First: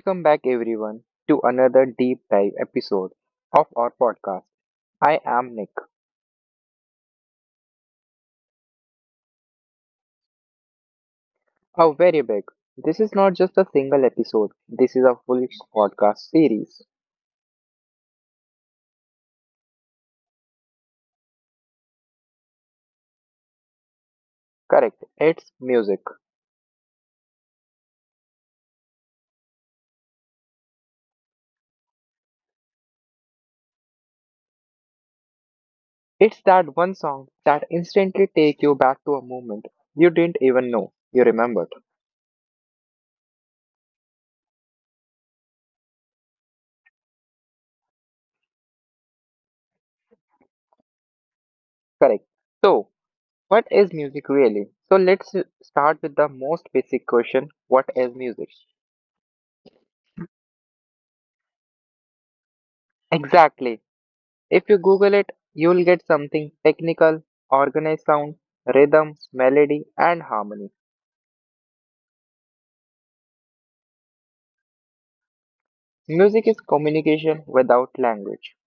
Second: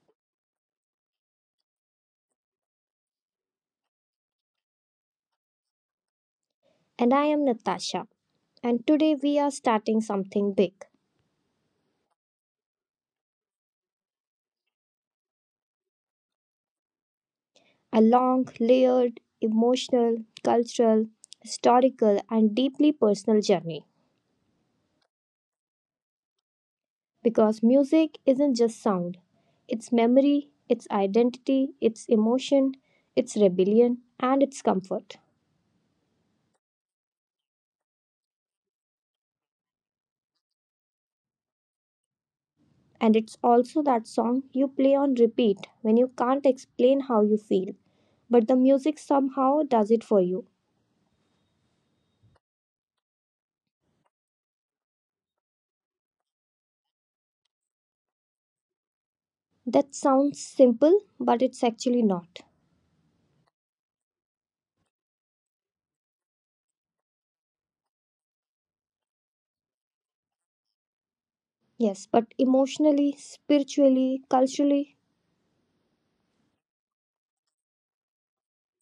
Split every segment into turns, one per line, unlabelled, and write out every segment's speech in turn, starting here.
Welcome back, everyone, to another deep dive episode of our podcast. I am Nick.
And I am Natasha. And today we are starting something big
A very big. This is not just a single episode, this is a full podcast series.
a long, layered, emotional, cultural, historical, and deeply personal journey.
Correct, it's music.
Because music isn't just sound, it's memory, it's identity, it's emotion, it's rebellion, and it's comfort.
It's that one song that instantly takes you back to a moment you didn't even know you remembered.
And it's also that song you play on repeat when you can't explain how you feel, but the music somehow does it for you.
Correct. So, what is music really? Let's start with the most basic question what is music?
That sounds simple, but it's actually not.
Exactly. If you Google it, you'll get something technical, organized sound, rhythm, melody, and harmony.
Yes, but emotionally, spiritually, culturally,
Music is communication without language.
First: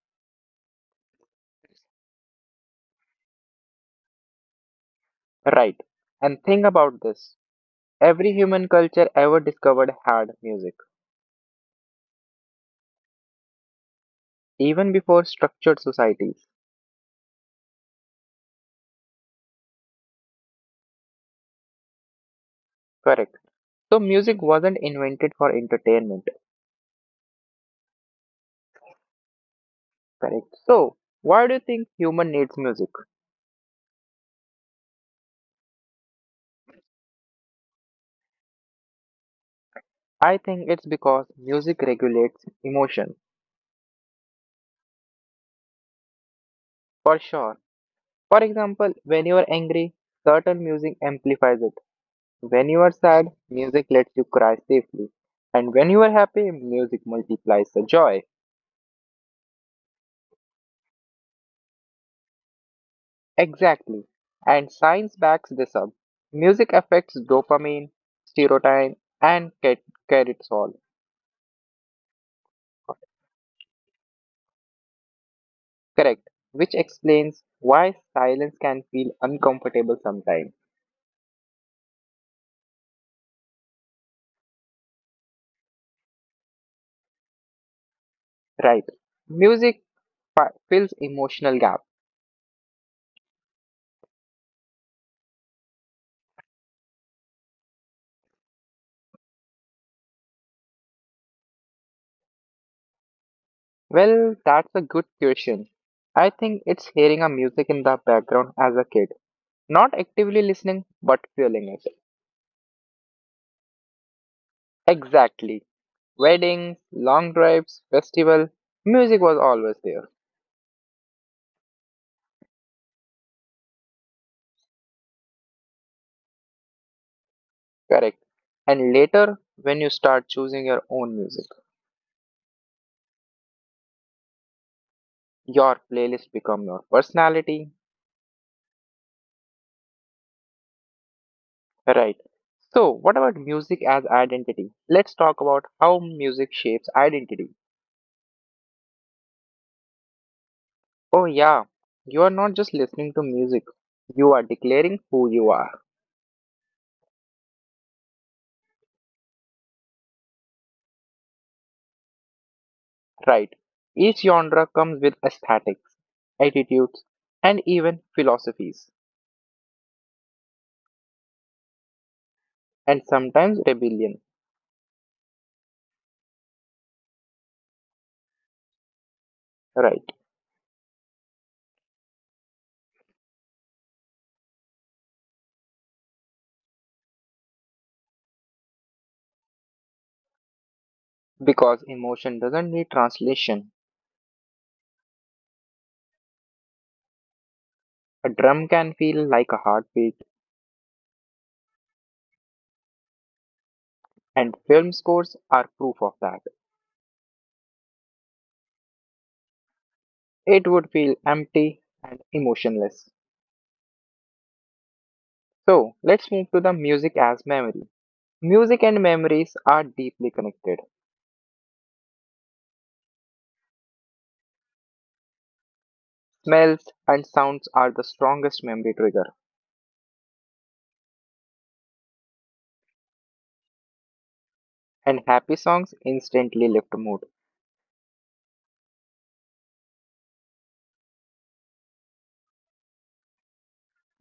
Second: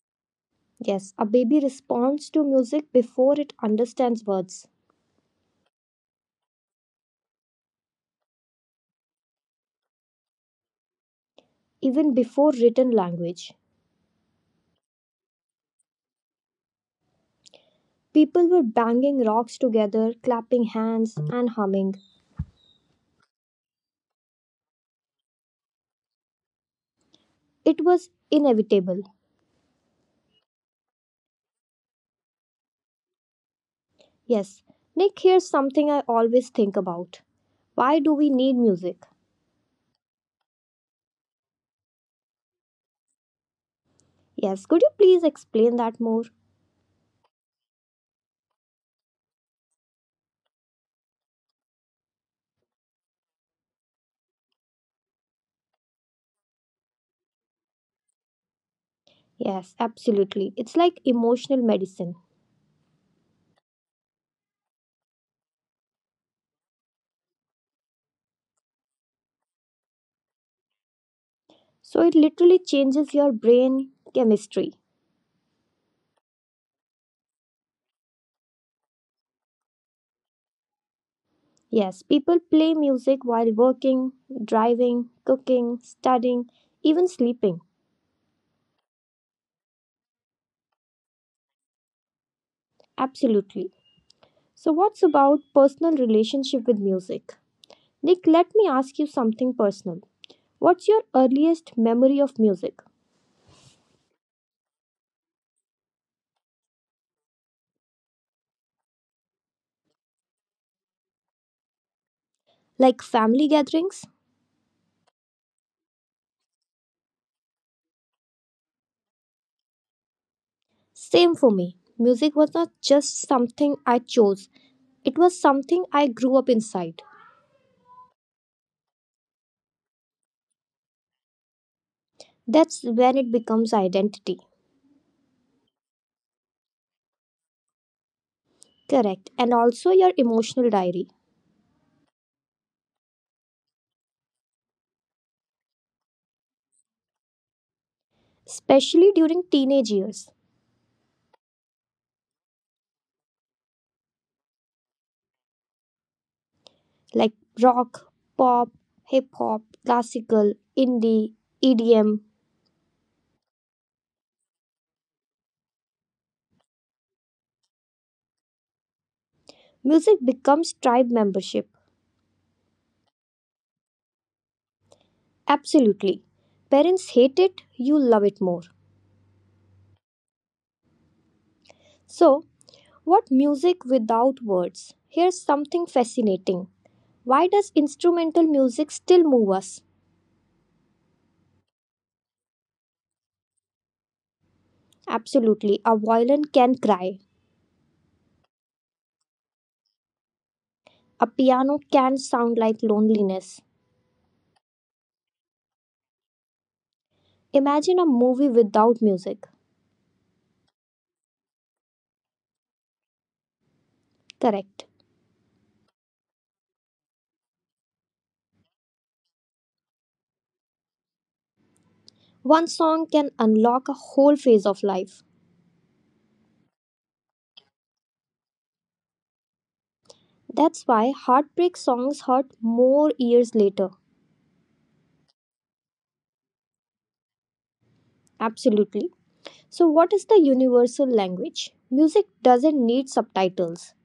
yes, a baby responds to music before it understands words,
Right. And think about this. Every human culture ever discovered had music,
even before written language.
even before structured societies.
People were banging rocks together, clapping hands, and humming.
Correct. So music wasn't invented for entertainment.
It was inevitable.
Correct. So why do you think human needs music?
Yes, Nick, here's something I always think about. Why do we need music?
I think it's because music regulates emotion.
Yes, could you please explain that more?
For sure. For example, when you are angry, certain music amplifies it. When you are sad, music lets you cry safely. And when you are happy, music multiplies the joy.
Yes, absolutely. It's like emotional medicine.
Exactly. And science backs this up. Music affects dopamine, serotonin, and cortisol.
So it literally changes your brain chemistry.
Correct. Which explains why silence can feel uncomfortable sometimes.
Yes, people play music while working, driving, cooking, studying, even sleeping.
Right. Music fills emotional gaps.
Absolutely. So what's about personal relationship with music? Nick, let me ask you something personal. What's your earliest memory of music?
Well, that's a good question. I think it's hearing a music in the background as a kid. Not actively listening, but feeling it.
Like family gatherings?
Exactly. Weddings, long drives, festival, music was always there.
Same for me. Music was not just something I chose. It was something I grew up inside.
Correct. And later, when you start choosing your own music,
That's when it becomes identity.
your playlist become your personality.
Correct. And also your emotional diary,
Right. So, what about music as identity? Let's talk about how music shapes identity.
especially during teenage years.
Oh, yeah, you are not just listening to music, you are declaring who you are.
Like rock, pop, hip hop, classical, indie, EDM.
Right. Each genre comes with aesthetics, attitudes, and even philosophies,
Music becomes tribe membership.
and sometimes rebellion.
Absolutely. Parents hate it, you love it more.
Right.
So, what music without words? Here's something fascinating. Why does instrumental music still move us?
Because emotion doesn't need translation.
Absolutely, a violin can cry.
A drum can feel like a heartbeat,
A piano can sound like loneliness.
and film scores are proof of that.
Imagine a movie without music.
It would feel empty and emotionless.
Correct.
So, let's move to the music as memory. Music and memories are deeply connected.
One song can unlock a whole phase of life.
Smells and sounds are the strongest memory trigger,
That's why heartbreak songs hurt more years later.
and happy songs instantly lift mood.
Absolutely. So, what is the universal language? Music doesn't need subtitles.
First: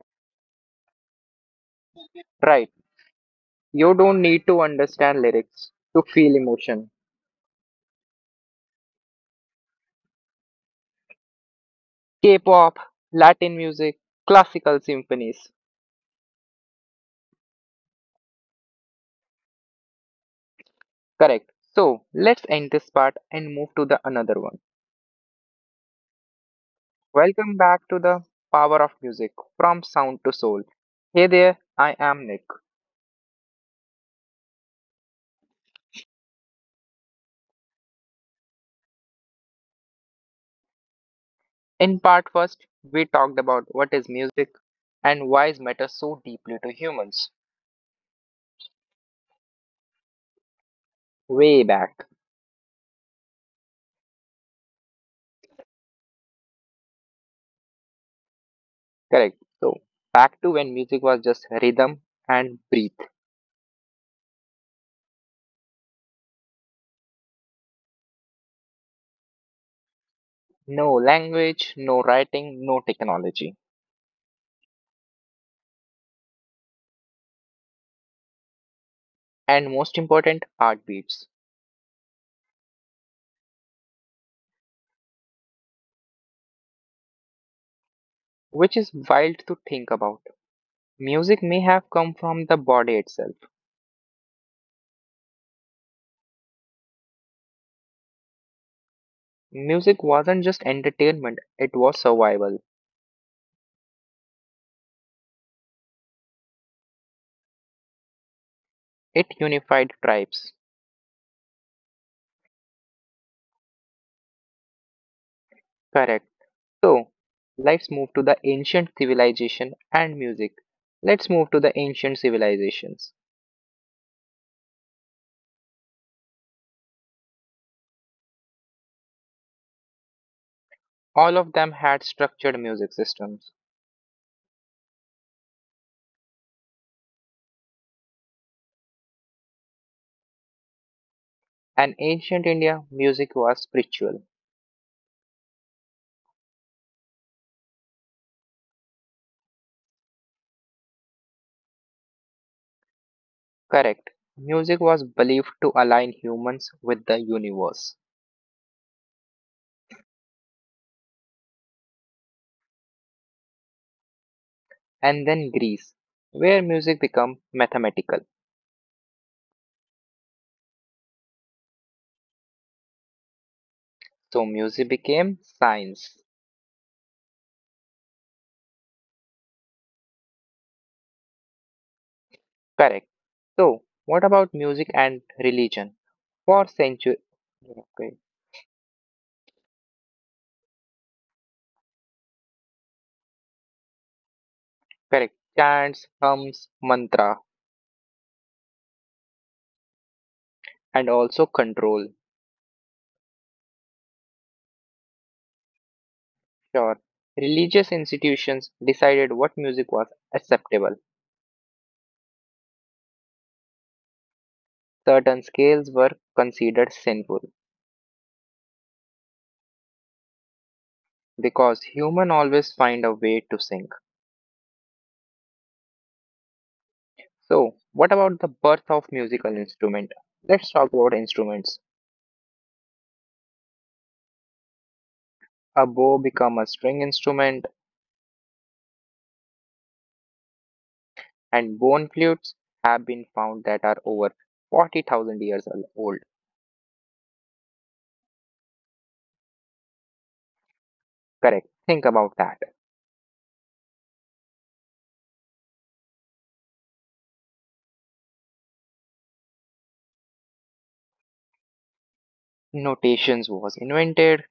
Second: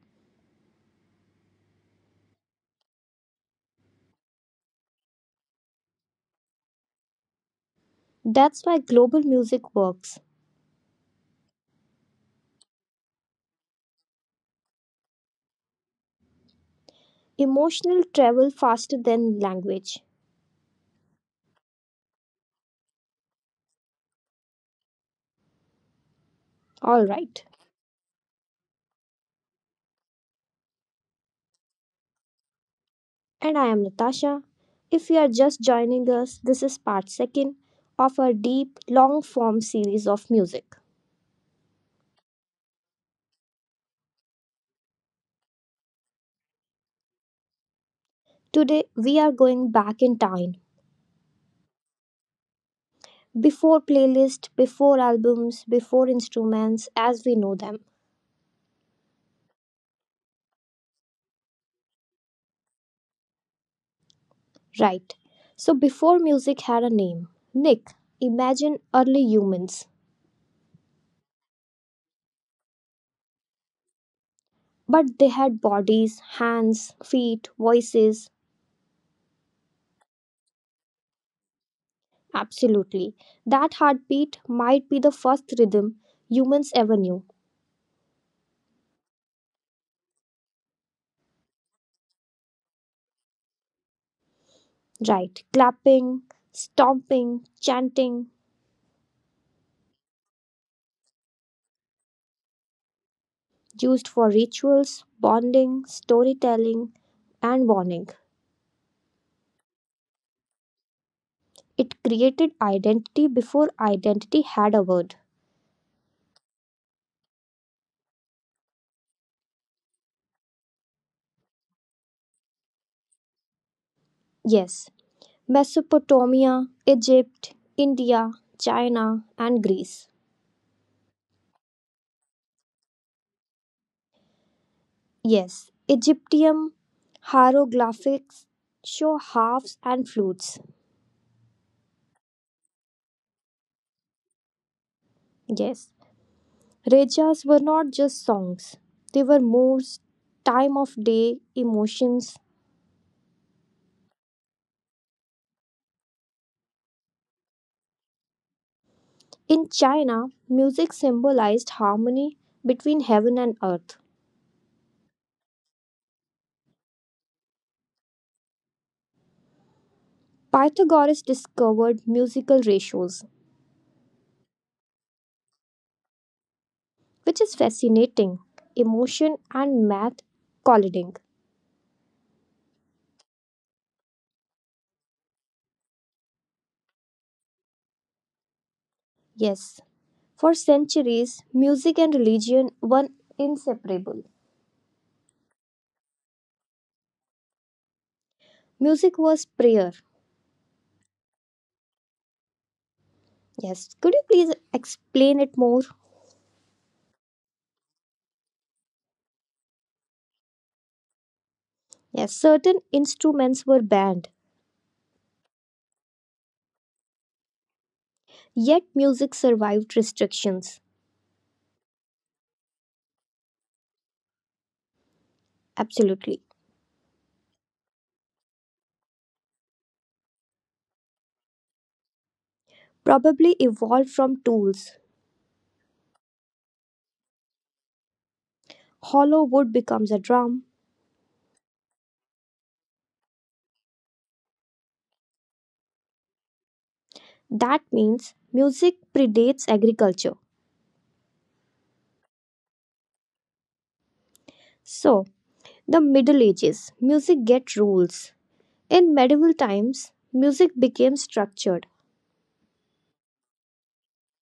Right, you don't need to understand lyrics to feel emotion.
That's why global music works.
K pop, Latin music, classical symphonies.
Emotional travel faster than language.
Correct. So let's end this part and move to the another one.
Alright.
Welcome back to the power of music from sound to soul. Hey there, I am Nick.
And I am Natasha. If you are just joining us, this is part second of our deep, long form series of music.
In part first, we talked about what is music and why it matters so deeply to humans
Today, we are going back in time
way back.
before playlists, before albums, before instruments as we know them.
Correct. So back to when music was just rhythm and breathe.
Right. So before music had a name, Nick, imagine early humans.
No language, no writing, no technology.
But they had bodies, hands, feet, voices.
And most important, heartbeats,
Absolutely. That heartbeat might be the first rhythm humans ever knew.
which is wild to think about. Music may have come from the body itself.
Right. Clapping, stomping, chanting,
Music wasn't just entertainment, it was survival.
used for rituals, bonding, storytelling, and warning.
It unified tribes.
It created identity before identity had a word.
Correct. So let's move to the ancient civilization and music. Let's move to the ancient civilizations.
Yes, Mesopotamia, Egypt, India, China, and Greece.
All of them had structured music systems
Yes, Egyptian hieroglyphics show harps and flutes.
In ancient India, music was spiritual.
Yes, rejas were not just songs, they were moods, time of day, emotions.
Correct. Music was believed to align humans with the universe.
In China, music symbolized harmony between heaven and earth.
And then Greece, where music became mathematical.
Pythagoras discovered musical ratios,
So music became science.
which is fascinating emotion and math colliding.
Correct. So, what about music and religion? For centuries, okay,
Yes, for centuries, music and religion were inseparable.
correct. Chants, hymns, mantra,
Music was prayer.
and also control.
Yes, could you please explain it more?
Sure. Religious institutions decided what music was acceptable.
Yes, certain instruments were banned,
Certain scales were considered sinful.
yet music survived restrictions.
Because human always find a way to sing.
Absolutely.
So, what about the birth of musical instrument? Let's talk about instruments.
Probably evolved from tools.
A bow become a string instrument
Hollow wood becomes a drum.
and bone flutes have been found that are over 40,000 years old.
That means music predates agriculture.
Correct. Think about that.
So, the Middle Ages, music get rules. In medieval times, music became structured.
Notations was invented.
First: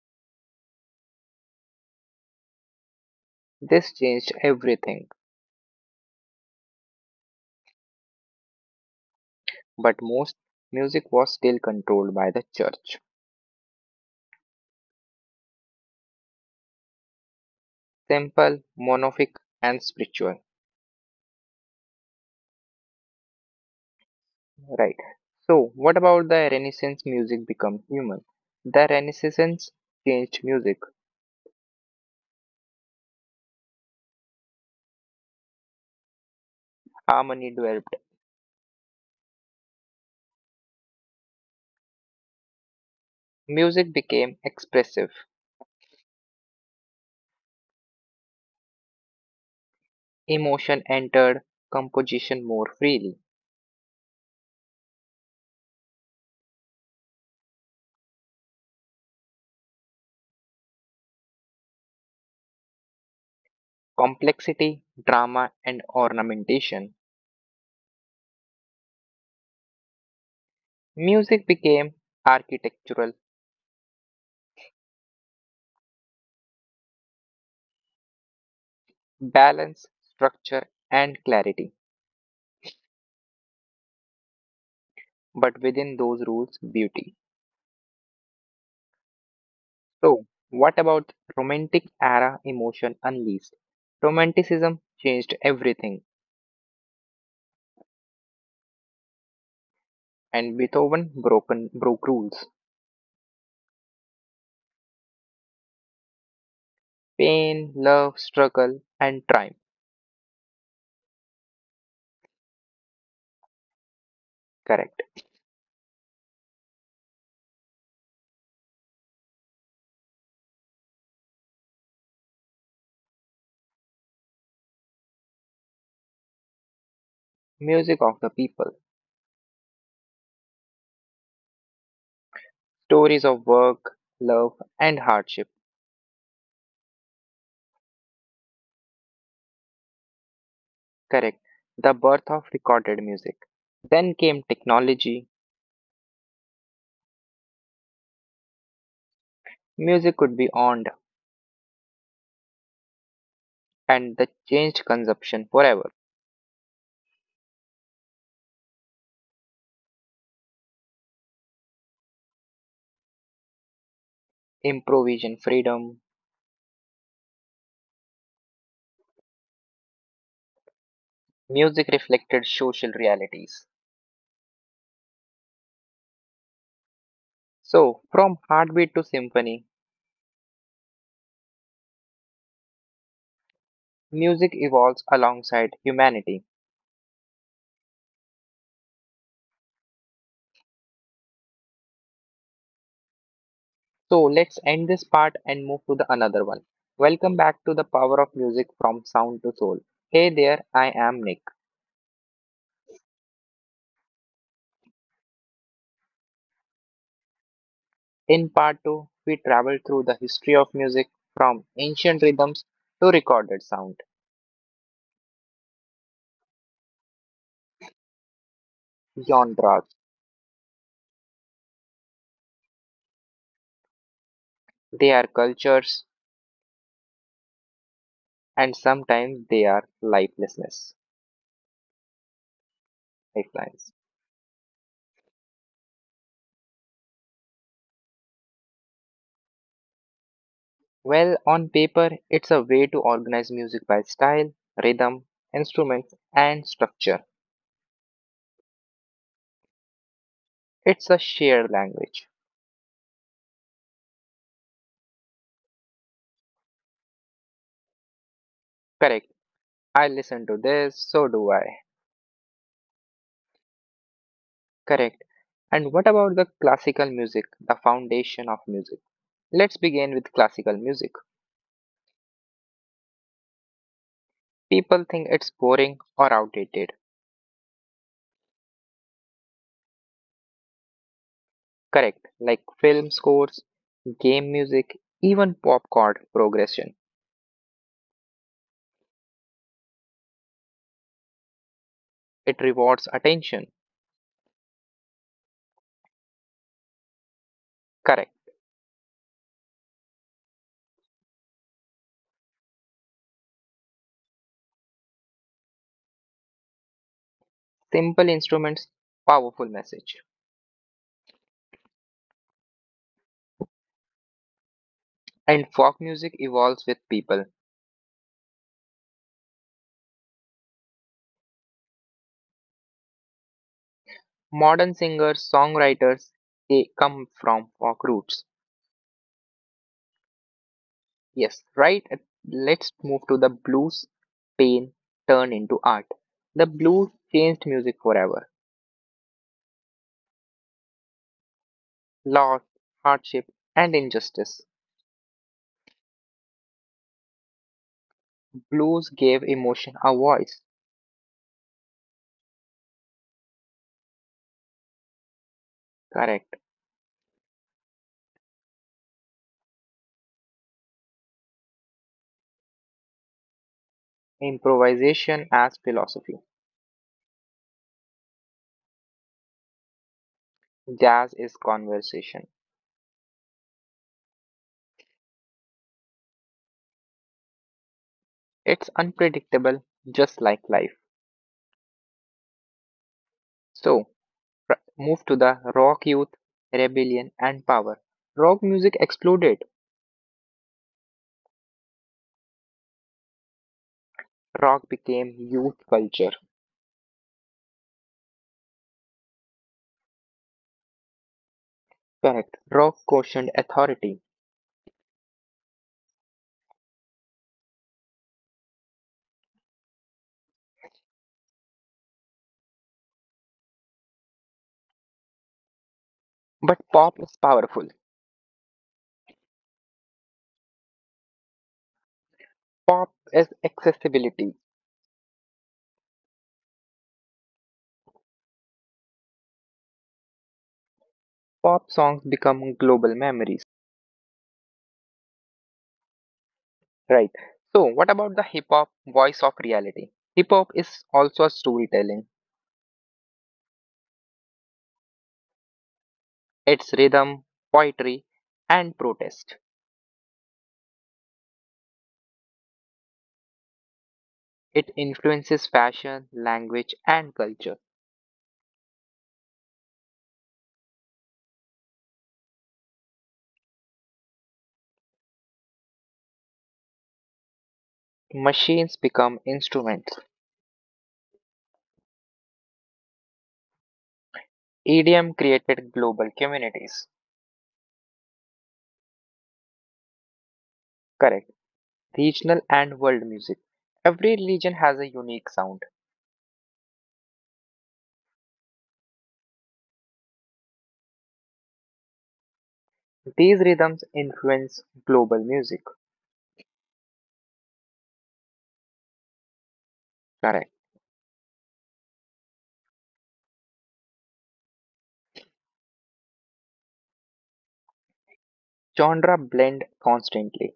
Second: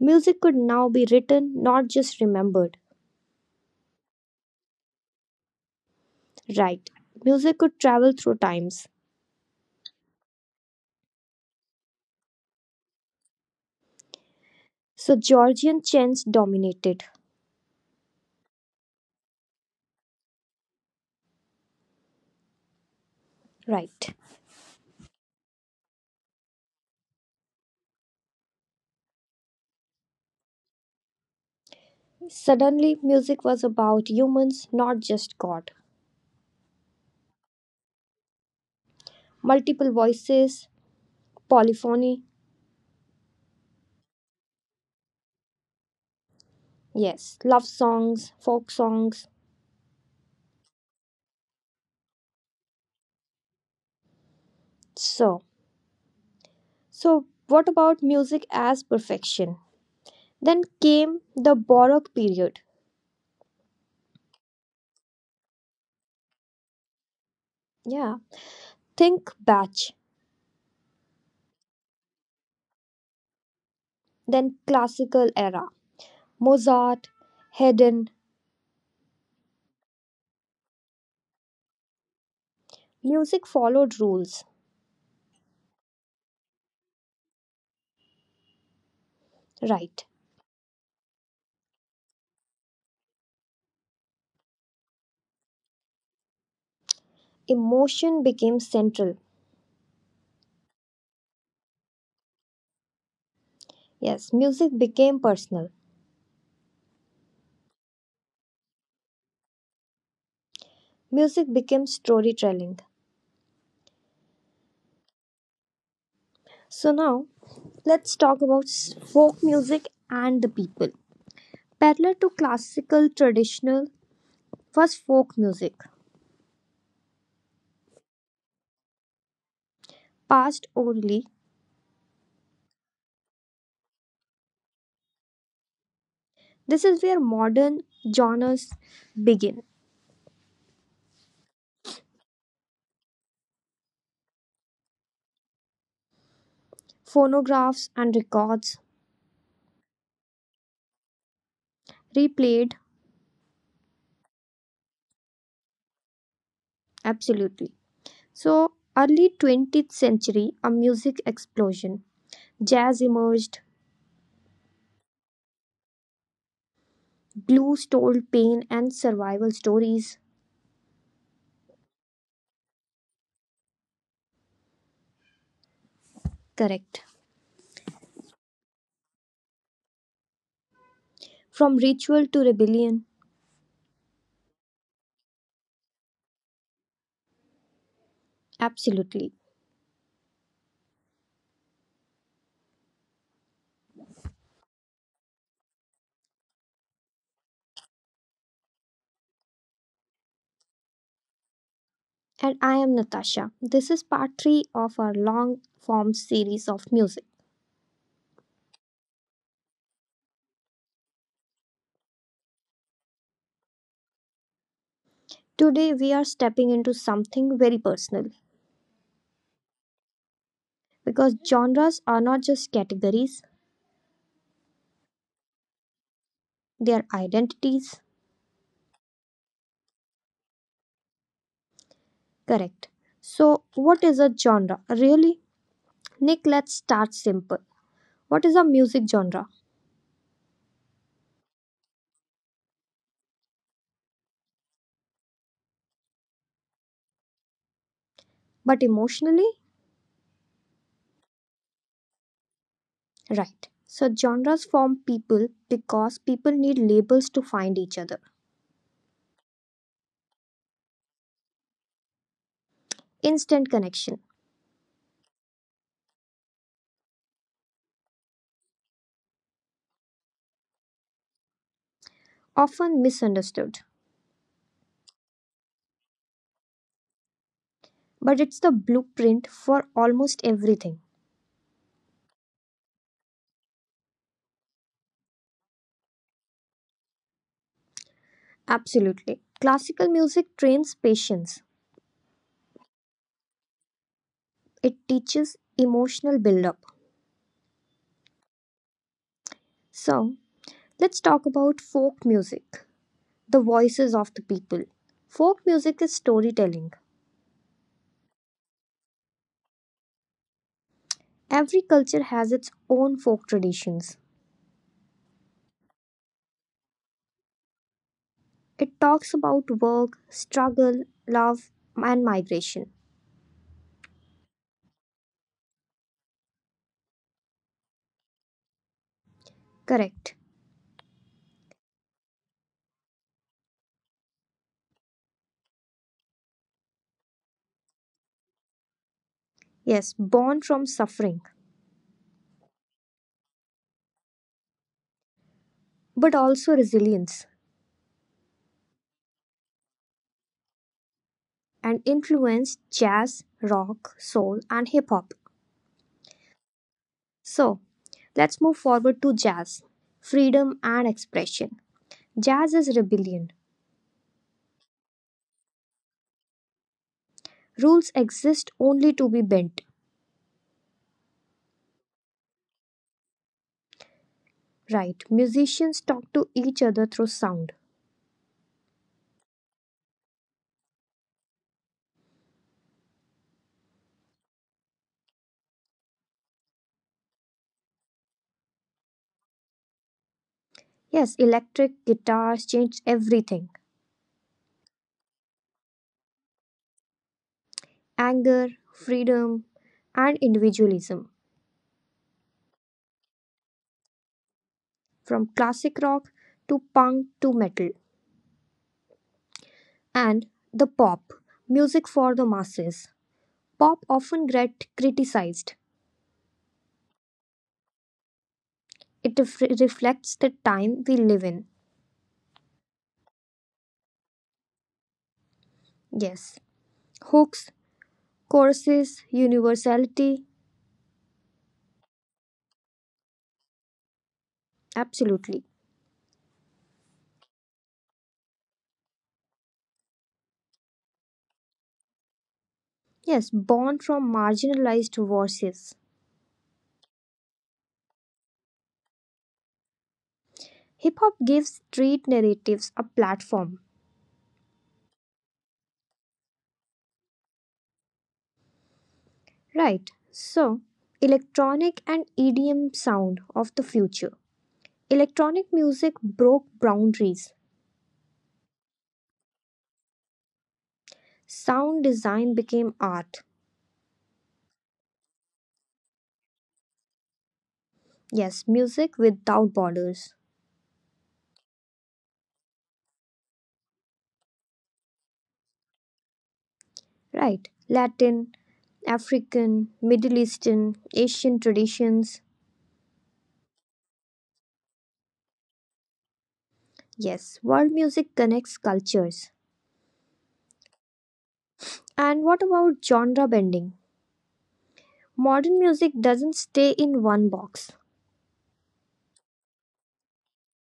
Music could now be written, not just remembered.
This changed everything,
Right. Music could travel through times.
but most music was still controlled by the church.
So Georgian chants dominated.
Simple, monophonic and spiritual.
Right.
Right. So, what about the Renaissance music become human? The Renaissance changed music.
Suddenly, music was about humans, not just God.
Harmony developed.
Multiple voices, polyphony.
Music became expressive.
Yes, love songs, folk songs.
Emotion entered composition more freely.
So, so what about music as perfection? Then came the Baroque period.
Complexity, drama, and ornamentation.
Yeah, think Bach.
Music became architectural,
Then classical era. Mozart, Haydn,
balance, structure, and clarity.
music followed rules.
But within those rules, beauty.
Right.
So, what about Romantic era emotion unleashed? Romanticism changed everything
Emotion became central.
and Beethoven broke rules.
Yes, music became personal.
Pain, love, struggle, and triumph.
Music became storytelling.
Correct.
So now let's talk about folk music and the people. Parallel to classical traditional was folk music,
Music of the people.
passed orally.
Stories of work, love, and hardship.
This is where modern genres begin.
Correct. The birth of recorded music. Then came technology.
Phonographs and records
Music could be owned,
replayed
and the changed consumption forever.
absolutely. So early 20th century a music explosion. Jazz emerged,
Improvisation freedom.
blues told pain and survival stories.
Music reflected social realities.
Correct.
So, from heartbeat to symphony,
From ritual to rebellion.
music evolves alongside humanity.
Absolutely.
So let's end this part and move to the another one. Welcome back to the power of music from sound to soul. Hey there, I am Nick.
And I am Natasha. This is part 3 of our long form series of music.
In part 2, we travel through the history of music from ancient rhythms to recorded sound,
Today we are stepping into something very personal
genres,
because genres are not just categories,
their cultures,
they are identities.
and sometimes their lifelessness.
Correct. So,
Lifelines.
what is a genre? Really? Nick, let's start simple. What is a music genre?
Well, on paper, it's a way to organize music by style, rhythm, instruments, and structure.
But emotionally,
It's a shared language.
right. So genres form people because people need labels to find each other.
Correct I listen to this, so do I.
Instant connection,
Correct. And what about the classical music, the foundation of music? Let's begin with classical music.
often misunderstood,
People think it's boring or outdated.
but it's the blueprint for almost everything.
Correct. Like film scores, game music, even pop chord progression.
Absolutely. Classical music trains patience.
It rewards attention.
It teaches emotional build-up.
Correct.
So, let's talk about folk music, the voices of the people. Folk music is storytelling.
Simple instruments, powerful message.
Every culture has its own folk traditions.
And folk music evolves with people.
It talks about work, struggle, love, and migration.
Modern singers, songwriters, they come from folk roots.
Correct.
Yes, right. Let's move to the blues pain turned into art. The blues changed music forever.
Yes, born from suffering,
Loss, hardship, and injustice.
but also resilience
Blues gave emotion a voice.
and influenced jazz, rock, soul, and hip hop.
Correct.
So, let's move forward to jazz, freedom, and expression. Jazz is rebellion.
Improvisation as philosophy.
Rules exist only to be bent.
Jazz is conversation.
Right. Musicians talk to each other through sound.
It's unpredictable, just like life. So, move to the rock youth, rebellion, and power. Rock music exploded.
Yes, electric guitars change everything.
Rock became youth culture.
Anger, freedom, and individualism,
Correct. Rock questioned authority.
from classic rock to punk to metal. And the pop, music for the masses. Pop often get criticized.
But pop is powerful.
It reflects the time we live in.
Pop is accessibility.
Yes. Hooks, choruses, universality,
Pop songs become global memories,
absolutely.
right? So, what about the hip hop voice of reality? Hip hop is also a storytelling.
Yes, born from marginalized voices.
It's rhythm, poetry, and protest.
Hip hop gives street narratives a platform.
It influences fashion, language, and culture.
Right. So, electronic and EDM sound of the future. Electronic music broke boundaries.
Machines become instruments.
Sound design became art.
EDM created global communities.
Yes, music without borders.
Correct. Regional and world music. Every religion has a unique sound.
Right. Latin, African, Middle Eastern, Asian traditions.
These rhythms influence global music.
Yes, world music connects cultures.
Correct.
And what about genre bending? Modern music doesn't stay in one box.
Genre blend constantly.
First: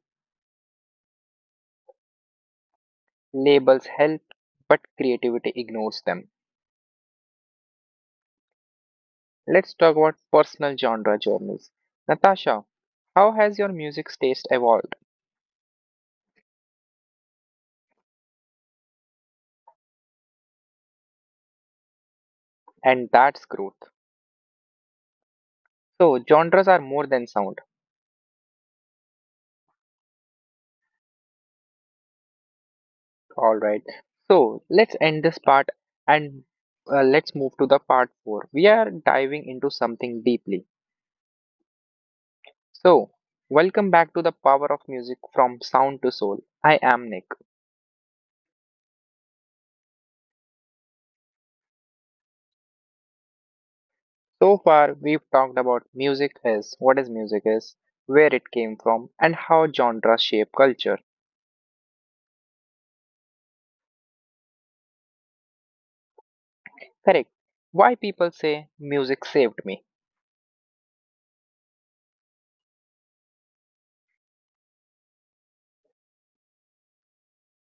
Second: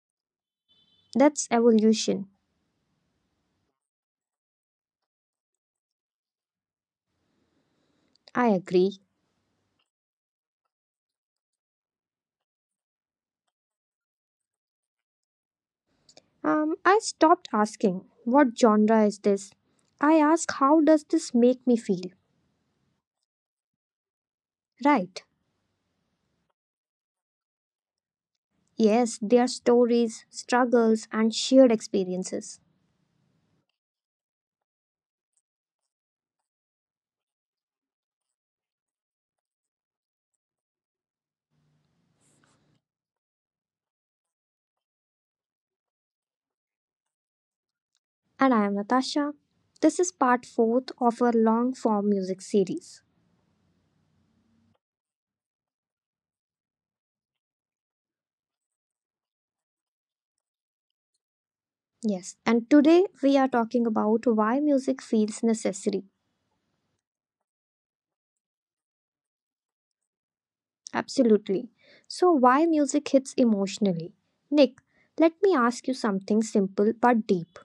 That's evolution.
Labels help, but creativity ignores them.
I agree.
Let's talk about personal genre journeys. Natasha, how has your music's taste evolved?
I stopped asking, what genre is this? I ask, how does this make me feel?
And that's growth.
Right.
So, genres are more than sound.
Yes, their stories, struggles, and shared experiences.
Alright. So, let's end this part and let's move to the part 4. We are diving into something deeply. So, welcome back to the power of music from sound to soul. I am Nick.
And I am Natasha. This is part 4th of our long form music series.
So far, we've talked about music is, what is music is, where it came from, and how genres shape culture.
Yes, and today we are talking about why music feels necessary.
Correct. Why people say music saved me.
Absolutely. So, why music hits emotionally? Nick, let me ask you something simple but deep.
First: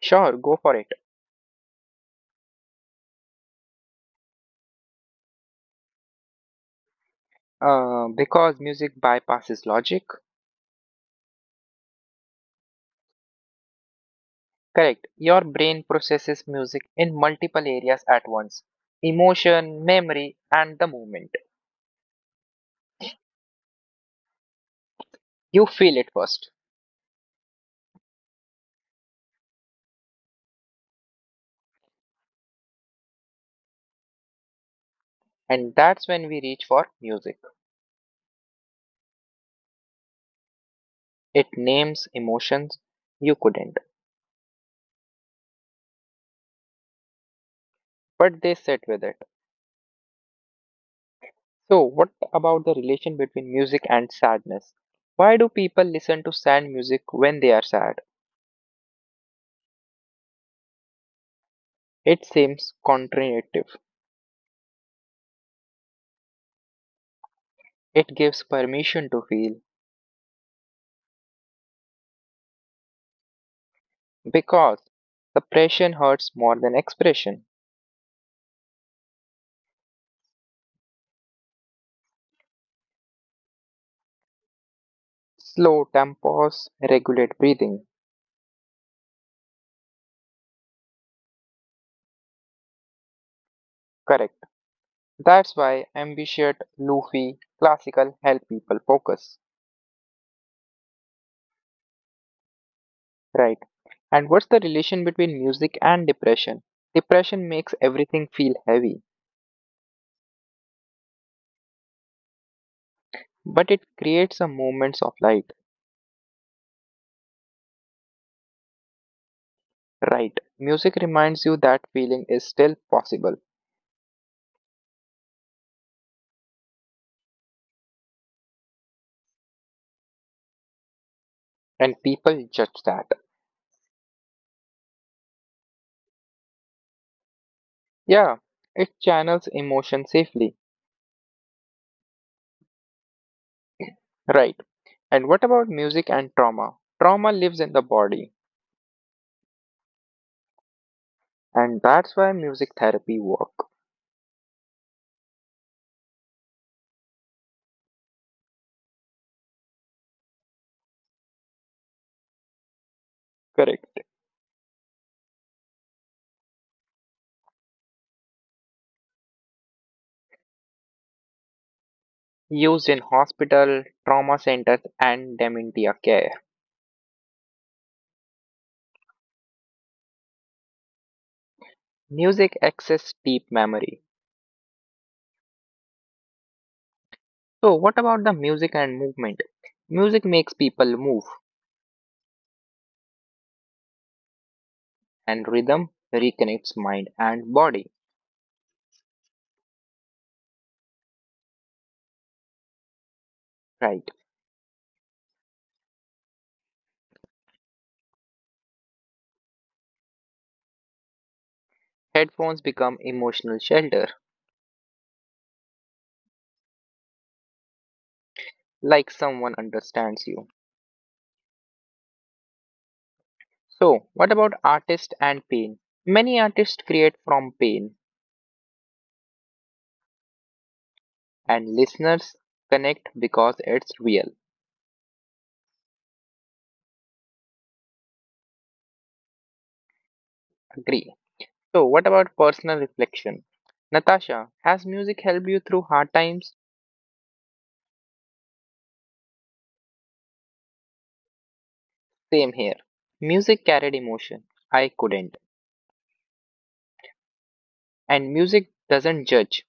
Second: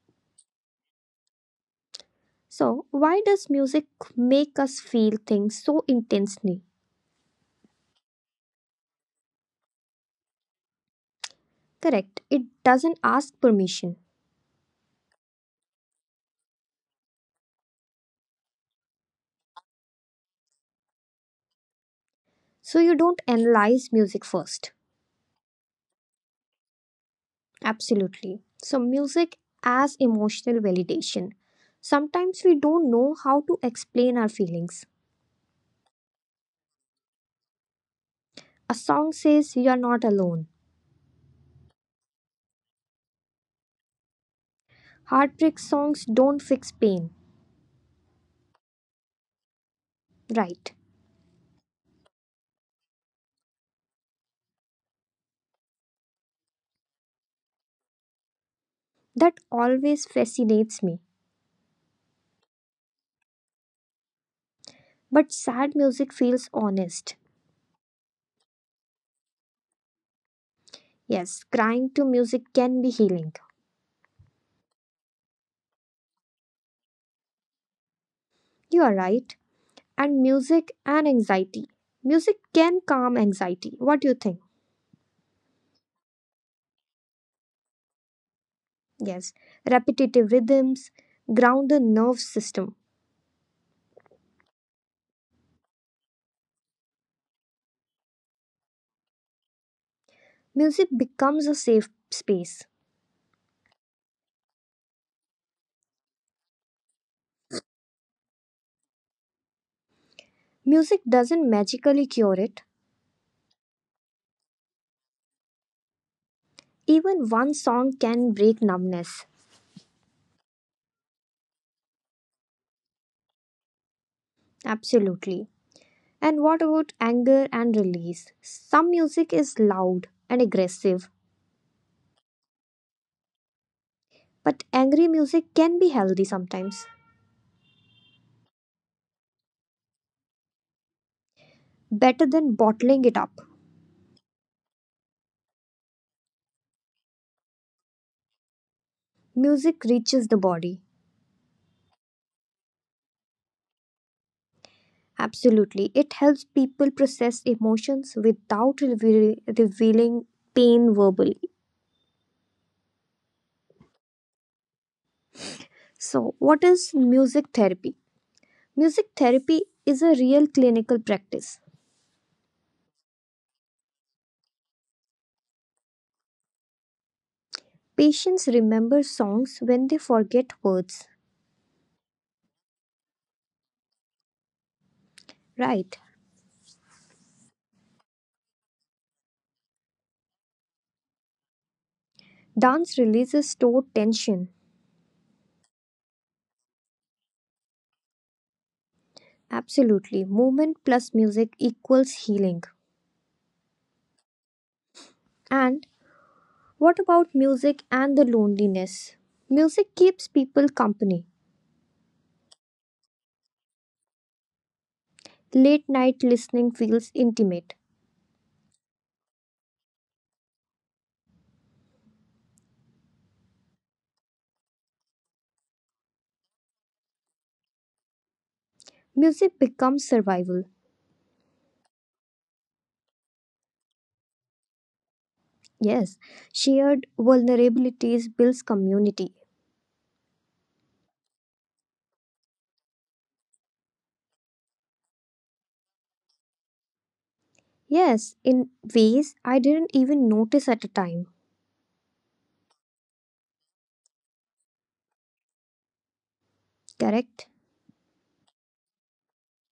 Sure, go for it.
So, why does music make us feel things so intensely?
Because music bypasses logic.
Correct, it doesn't ask permission.
Correct. Your brain processes music in multiple areas at once emotion, memory, and the movement.
So, you don't analyze music first.
You feel it first.
Absolutely. So, music as emotional validation. Sometimes we don't know how to explain our feelings.
And that's when we reach for music.
A song says you are not alone.
It names emotions you couldn't,
Heartbreak songs don't fix pain.
but they sit with it
Right.
So, what about the relation between music and sadness? Why do people listen to sad music when they are sad?
That always fascinates me.
It seems counterintuitive.
But sad music feels honest.
It gives permission to feel
Yes, crying to music can be healing.
because suppression hurts more than expression.
You are right and music and anxiety. Music can calm anxiety. What do you think?
Slow tempos regulate breathing.
Yes, repetitive rhythms ground the nerve system.
Correct. That's why ambitious, lofi, classical help people focus.
Music becomes a safe space.
Right. And what's the relation between music and depression? Depression makes everything feel heavy,
Music doesn't magically cure it.
but it creates a moments of light.
Even one song can break numbness.
Right. Music reminds you that feeling is still possible,
Absolutely. And what about anger and release? Some music is loud and aggressive,
and people judge that.
but angry music can be healthy sometimes.
Yeah, it channels emotion safely.
Better than bottling it up.
Right. And what about music and trauma? Trauma lives in the body,
Music reaches the body
and that's why music therapy work.
absolutely. It helps people process emotions without revealing pain verbally.
Correct.
So, what is music therapy? Music therapy is a real clinical practice.
Used in hospital, trauma centers, and dementia care.
Patients remember songs when they forget words,
Music access deep memory.
right?
So what about the music and movement? Music makes people move,
Dance releases stored tension.
and rhythm reconnects mind and body.
Absolutely. Movement plus music equals healing.
Right.
And what about music and the loneliness? Music keeps people company.
Headphones become emotional shelter,
Late night listening feels intimate.
like someone understands you. So, what about artist and pain? Many artists create from pain,
Music becomes survival.
and listeners connect because it's real.
Yes, shared vulnerabilities builds community.
Agree. So, what about personal reflection? Natasha, has music helped you through hard times?
Yes, in ways I didn't even notice at the time.
Same here. Music carried emotion. I couldn't.
Correct?
And music doesn't judge,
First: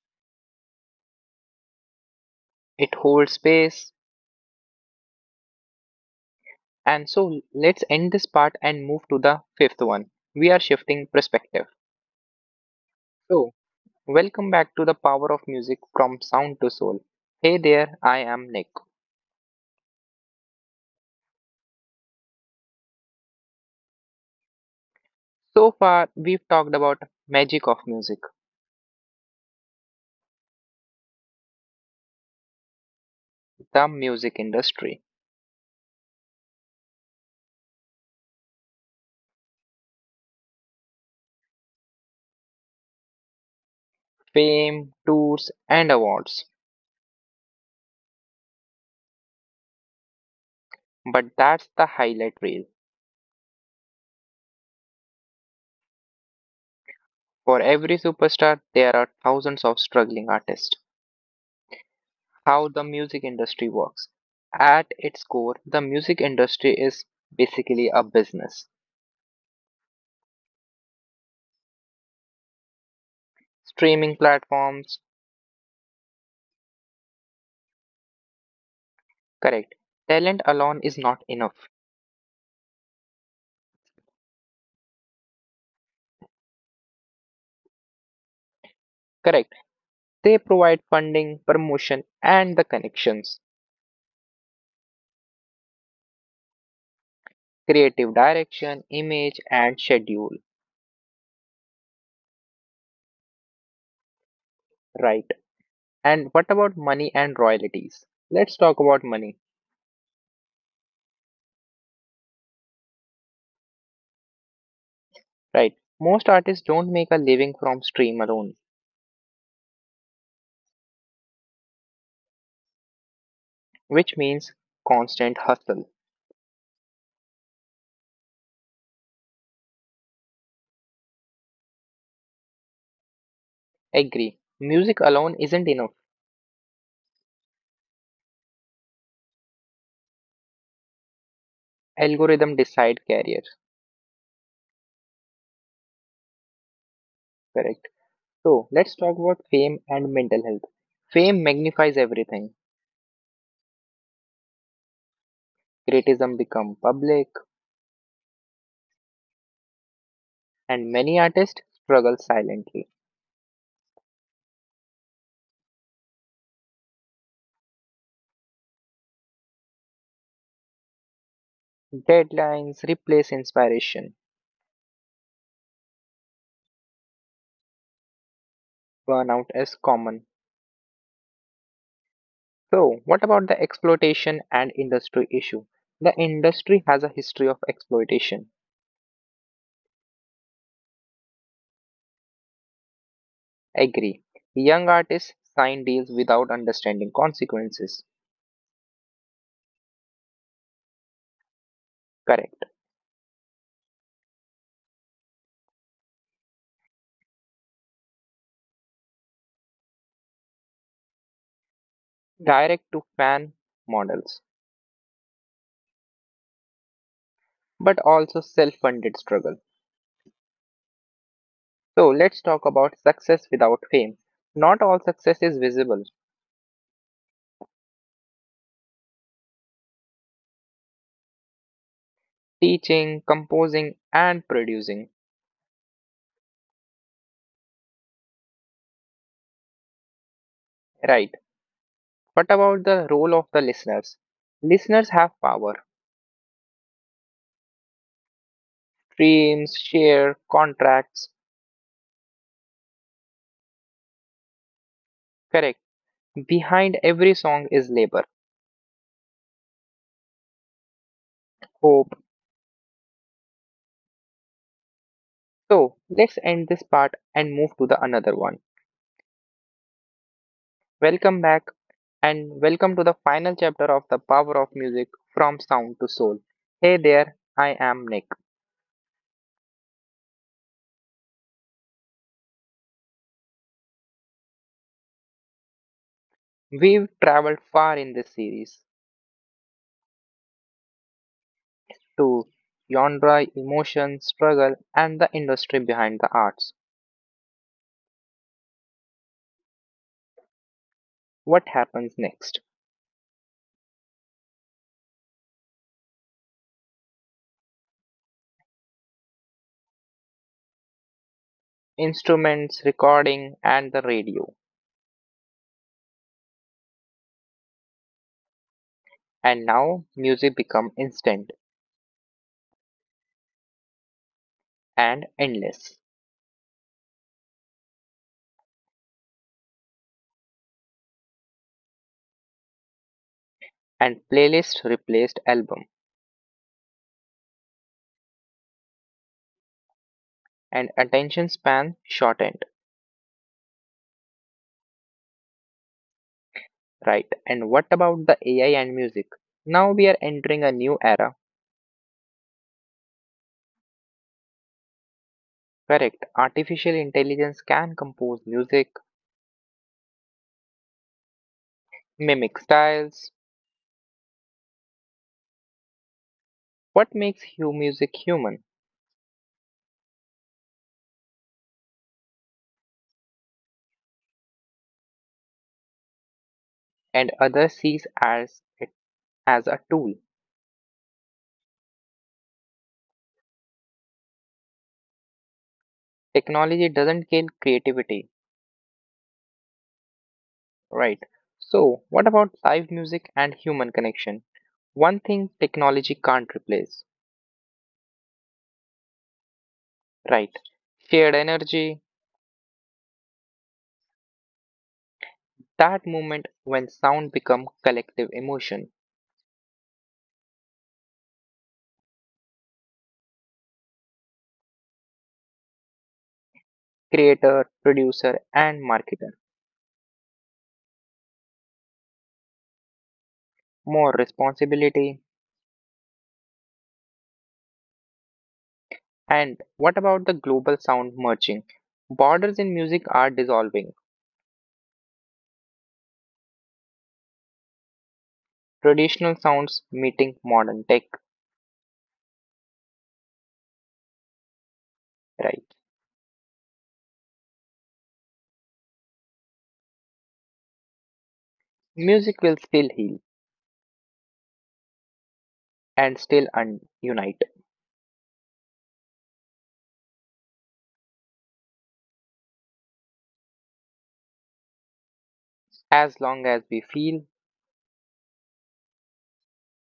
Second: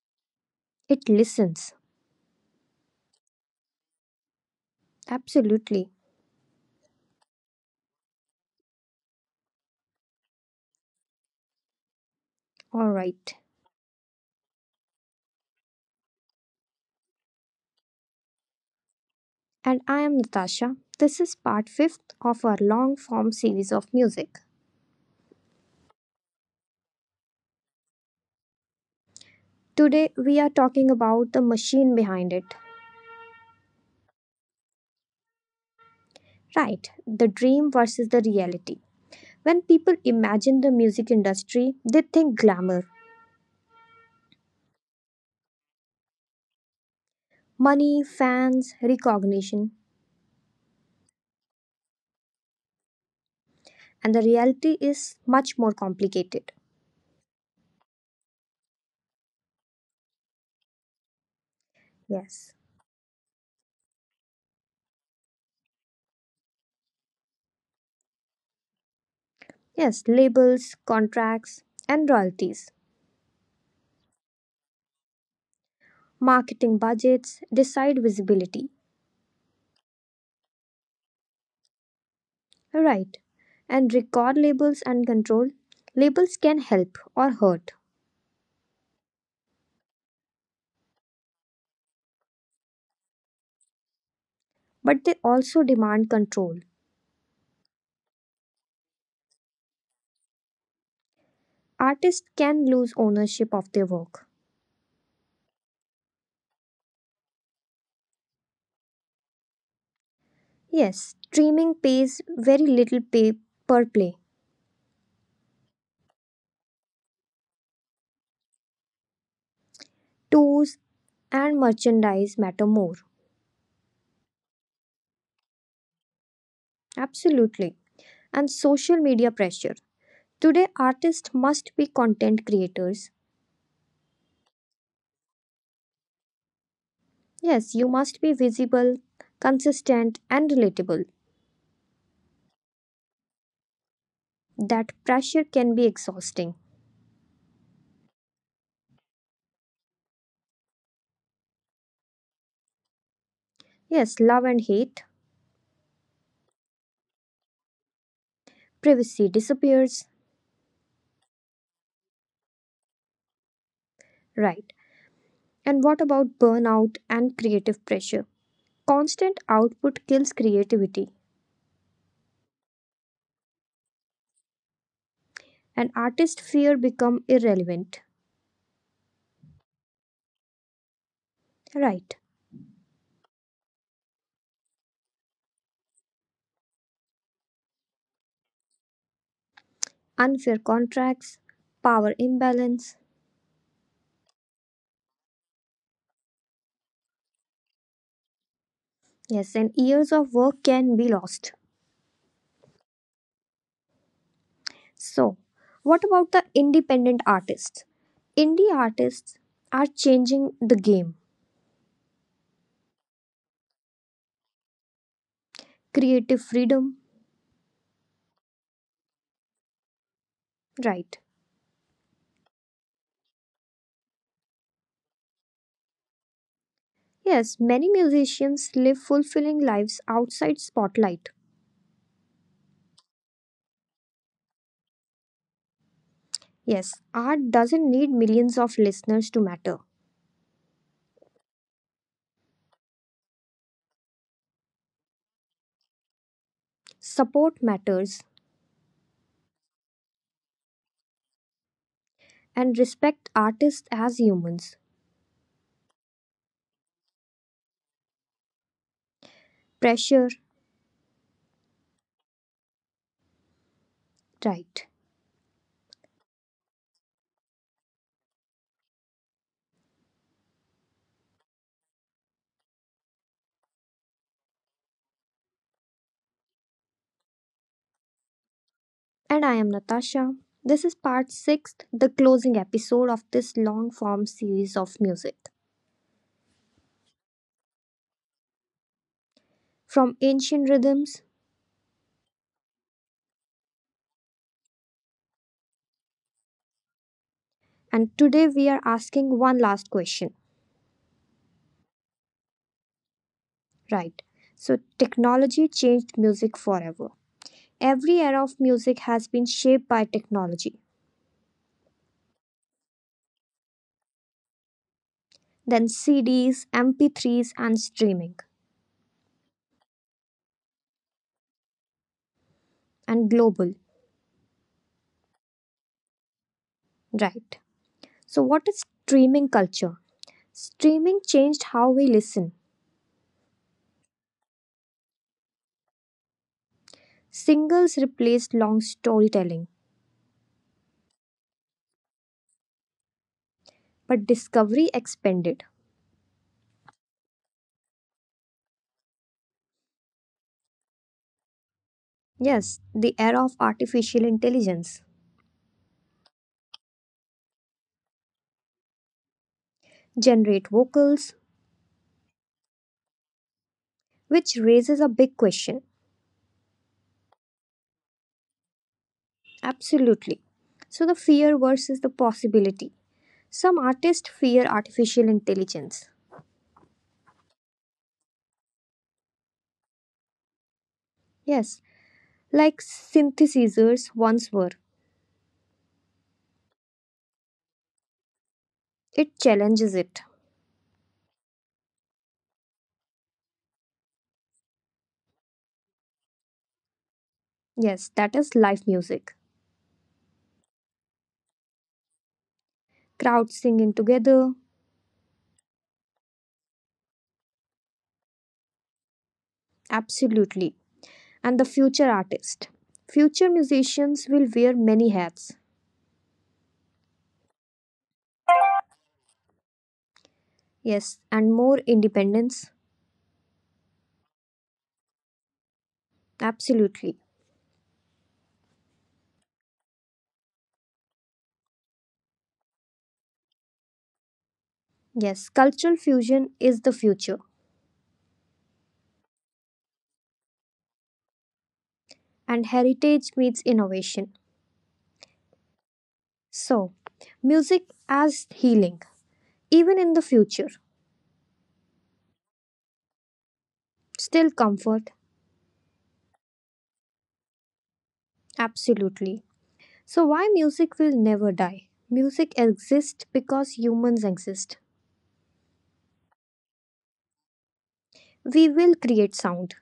It listens.
it holds space.
Absolutely.
And so, let's end this part and move to the fifth one. We are shifting perspective.
All right.
So, welcome back to the power of music from sound to soul. Hey there, I am Nick.
And I am Natasha. This is part 5th of our long form series of music.
So far, we've talked about magic of music,
Today we are talking about the machine behind it.
the music industry,
Right, the dream versus the reality. When people imagine the music industry, they think glamour,
fame, tours, and awards.
money, fans, recognition.
But that's the highlight reel.
And the reality is much more complicated.
For every superstar, there are thousands of struggling artists.
Yes.
How the music industry works. At its core, the music industry is basically a business.
Yes, labels, contracts, and royalties,
Streaming platforms,
marketing budgets decide visibility.
correct. Talent alone is not enough.
Right. And record labels and control. Labels can help or hurt,
Correct They provide funding, promotion and the connections,
but they also demand control.
creative direction, image and schedule,
Artists can lose ownership of their work.
right? And what about money and royalties? Let's talk about money,
Yes, streaming pays very little pay per play.
right? Most artists don't make a living from stream alone,
Tours and merchandise matter more.
which means constant hustle.
Absolutely. And social media pressure. Today, artists must be content creators.
Agree. Music alone isn't enough.
Yes, you must be visible, consistent, and relatable.
Algorithm decide career,
That pressure can be exhausting.
correct? So let's talk about fame and mental health. Fame magnifies everything.
Yes, love and hate,
Criticism become public
privacy disappears.
and many artists struggle silently
Right. And what about burnout and creative pressure? Constant output kills creativity,
Deadlines replace inspiration.
and artist fear become irrelevant.
Burnout is common.
Right.
So, what about the exploitation and industry issue? The industry has a history of exploitation.
Unfair contracts, power imbalance.
Agree. Young artists sign deals without understanding consequences.
Yes, and years of work can be lost.
Correct.
So, what about the independent artists? Indie artists are changing the game.
Direct to fan models,
Creative freedom,
but also self funded struggle.
right?
So, let's talk about success without fame. Not all success is visible.
Yes, many musicians live fulfilling lives outside spotlight.
Teaching, composing, and producing.
Yes, art doesn't need millions of listeners to matter.
Right. What about the role of the listeners? Listeners have power.
Support matters
Dreams, share, contracts.
and respect artists as humans.
Correct. Behind every song is labor,
Pressure,
hope.
right?
So let's end this part and move to the another one. Welcome back and welcome to the final chapter of The Power of Music from Sound to Soul. Hey there, I am Nick.
And I am Natasha. This is part 6, the closing episode of this long form series of music.
We've traveled far in this series
From ancient rhythms
to genre, emotion, struggle, and the industry behind the arts.
and today we are asking one last question,
What happens next?
right? So, technology changed music forever. Every era of music has been shaped by technology,
Instruments, recording, and the radio.
then CDs, MP3s, and streaming,
And now music become instant
and global,
and endless,
right? So, what is streaming culture? Streaming changed how we listen.
and playlist replaced album,
Singles replaced long storytelling,
and attention span shortened,
but discovery expanded.
right? And what about the AI and music? Now we are entering a new era,
Yes, the era of artificial intelligence
correct? Artificial intelligence can compose music,
generate vocals,
mimic styles,
which raises a big question.
what makes music human,
Absolutely. So, the fear versus the possibility. Some artists fear artificial intelligence.
and others sees as it as a tool.
Yes, like synthesizers once were.
Technology doesn't kill creativity,
It challenges it.
right. So, what about live music and human connection? One thing technology can't replace.
Yes, that is live music.
Right. Shared energy,
Crowds singing together.
that moment when sound become collective emotion.
Absolutely. And the future artist. Future musicians will wear many hats.
Creator, producer and marketer.
Yes, and more independence.
More responsibility.
Absolutely.
And what about the global sound merging? Borders in music are dissolving.
Yes, cultural fusion is the future.
Traditional sounds meeting modern tech.
And heritage meets innovation.
Right.
So, music as healing, even in the future,
Music will still heal
still comfort,
and still unite
absolutely. So, why music will never die? Music exists because humans exist.
as long as we feel
We will create sound,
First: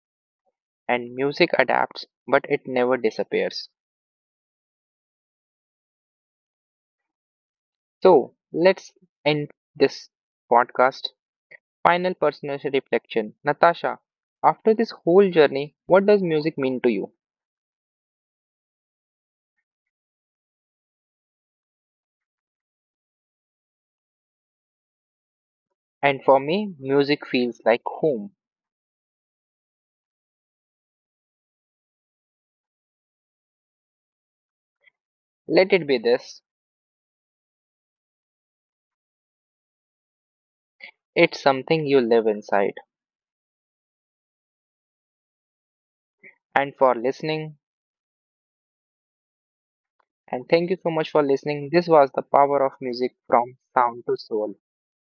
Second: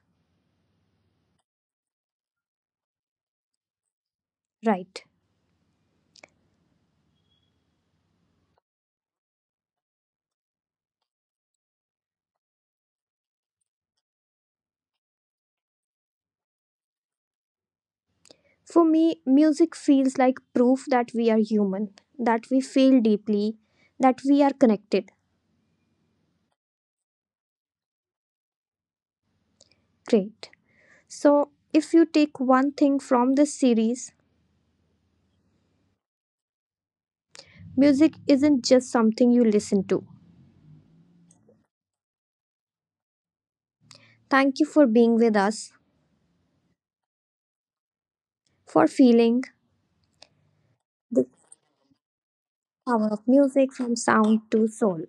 and music adapts, but it never disappears.
right?
So let's end this podcast. Final personal reflection. Natasha, after this whole journey, what does music mean to you?
For me, music feels like proof that we are human, that we feel deeply, that we are connected.
And for me, music feels like home.
Great. So, if you take one thing from this series,
Let it be this.
music isn't just something you listen to.
It's something you live inside.
Thank you for being with us,
And for listening,
for feeling,
and thank you so much for
the
listening. This was the power of
power
music
of
from
music from
sound to
sound
soul.
to soul.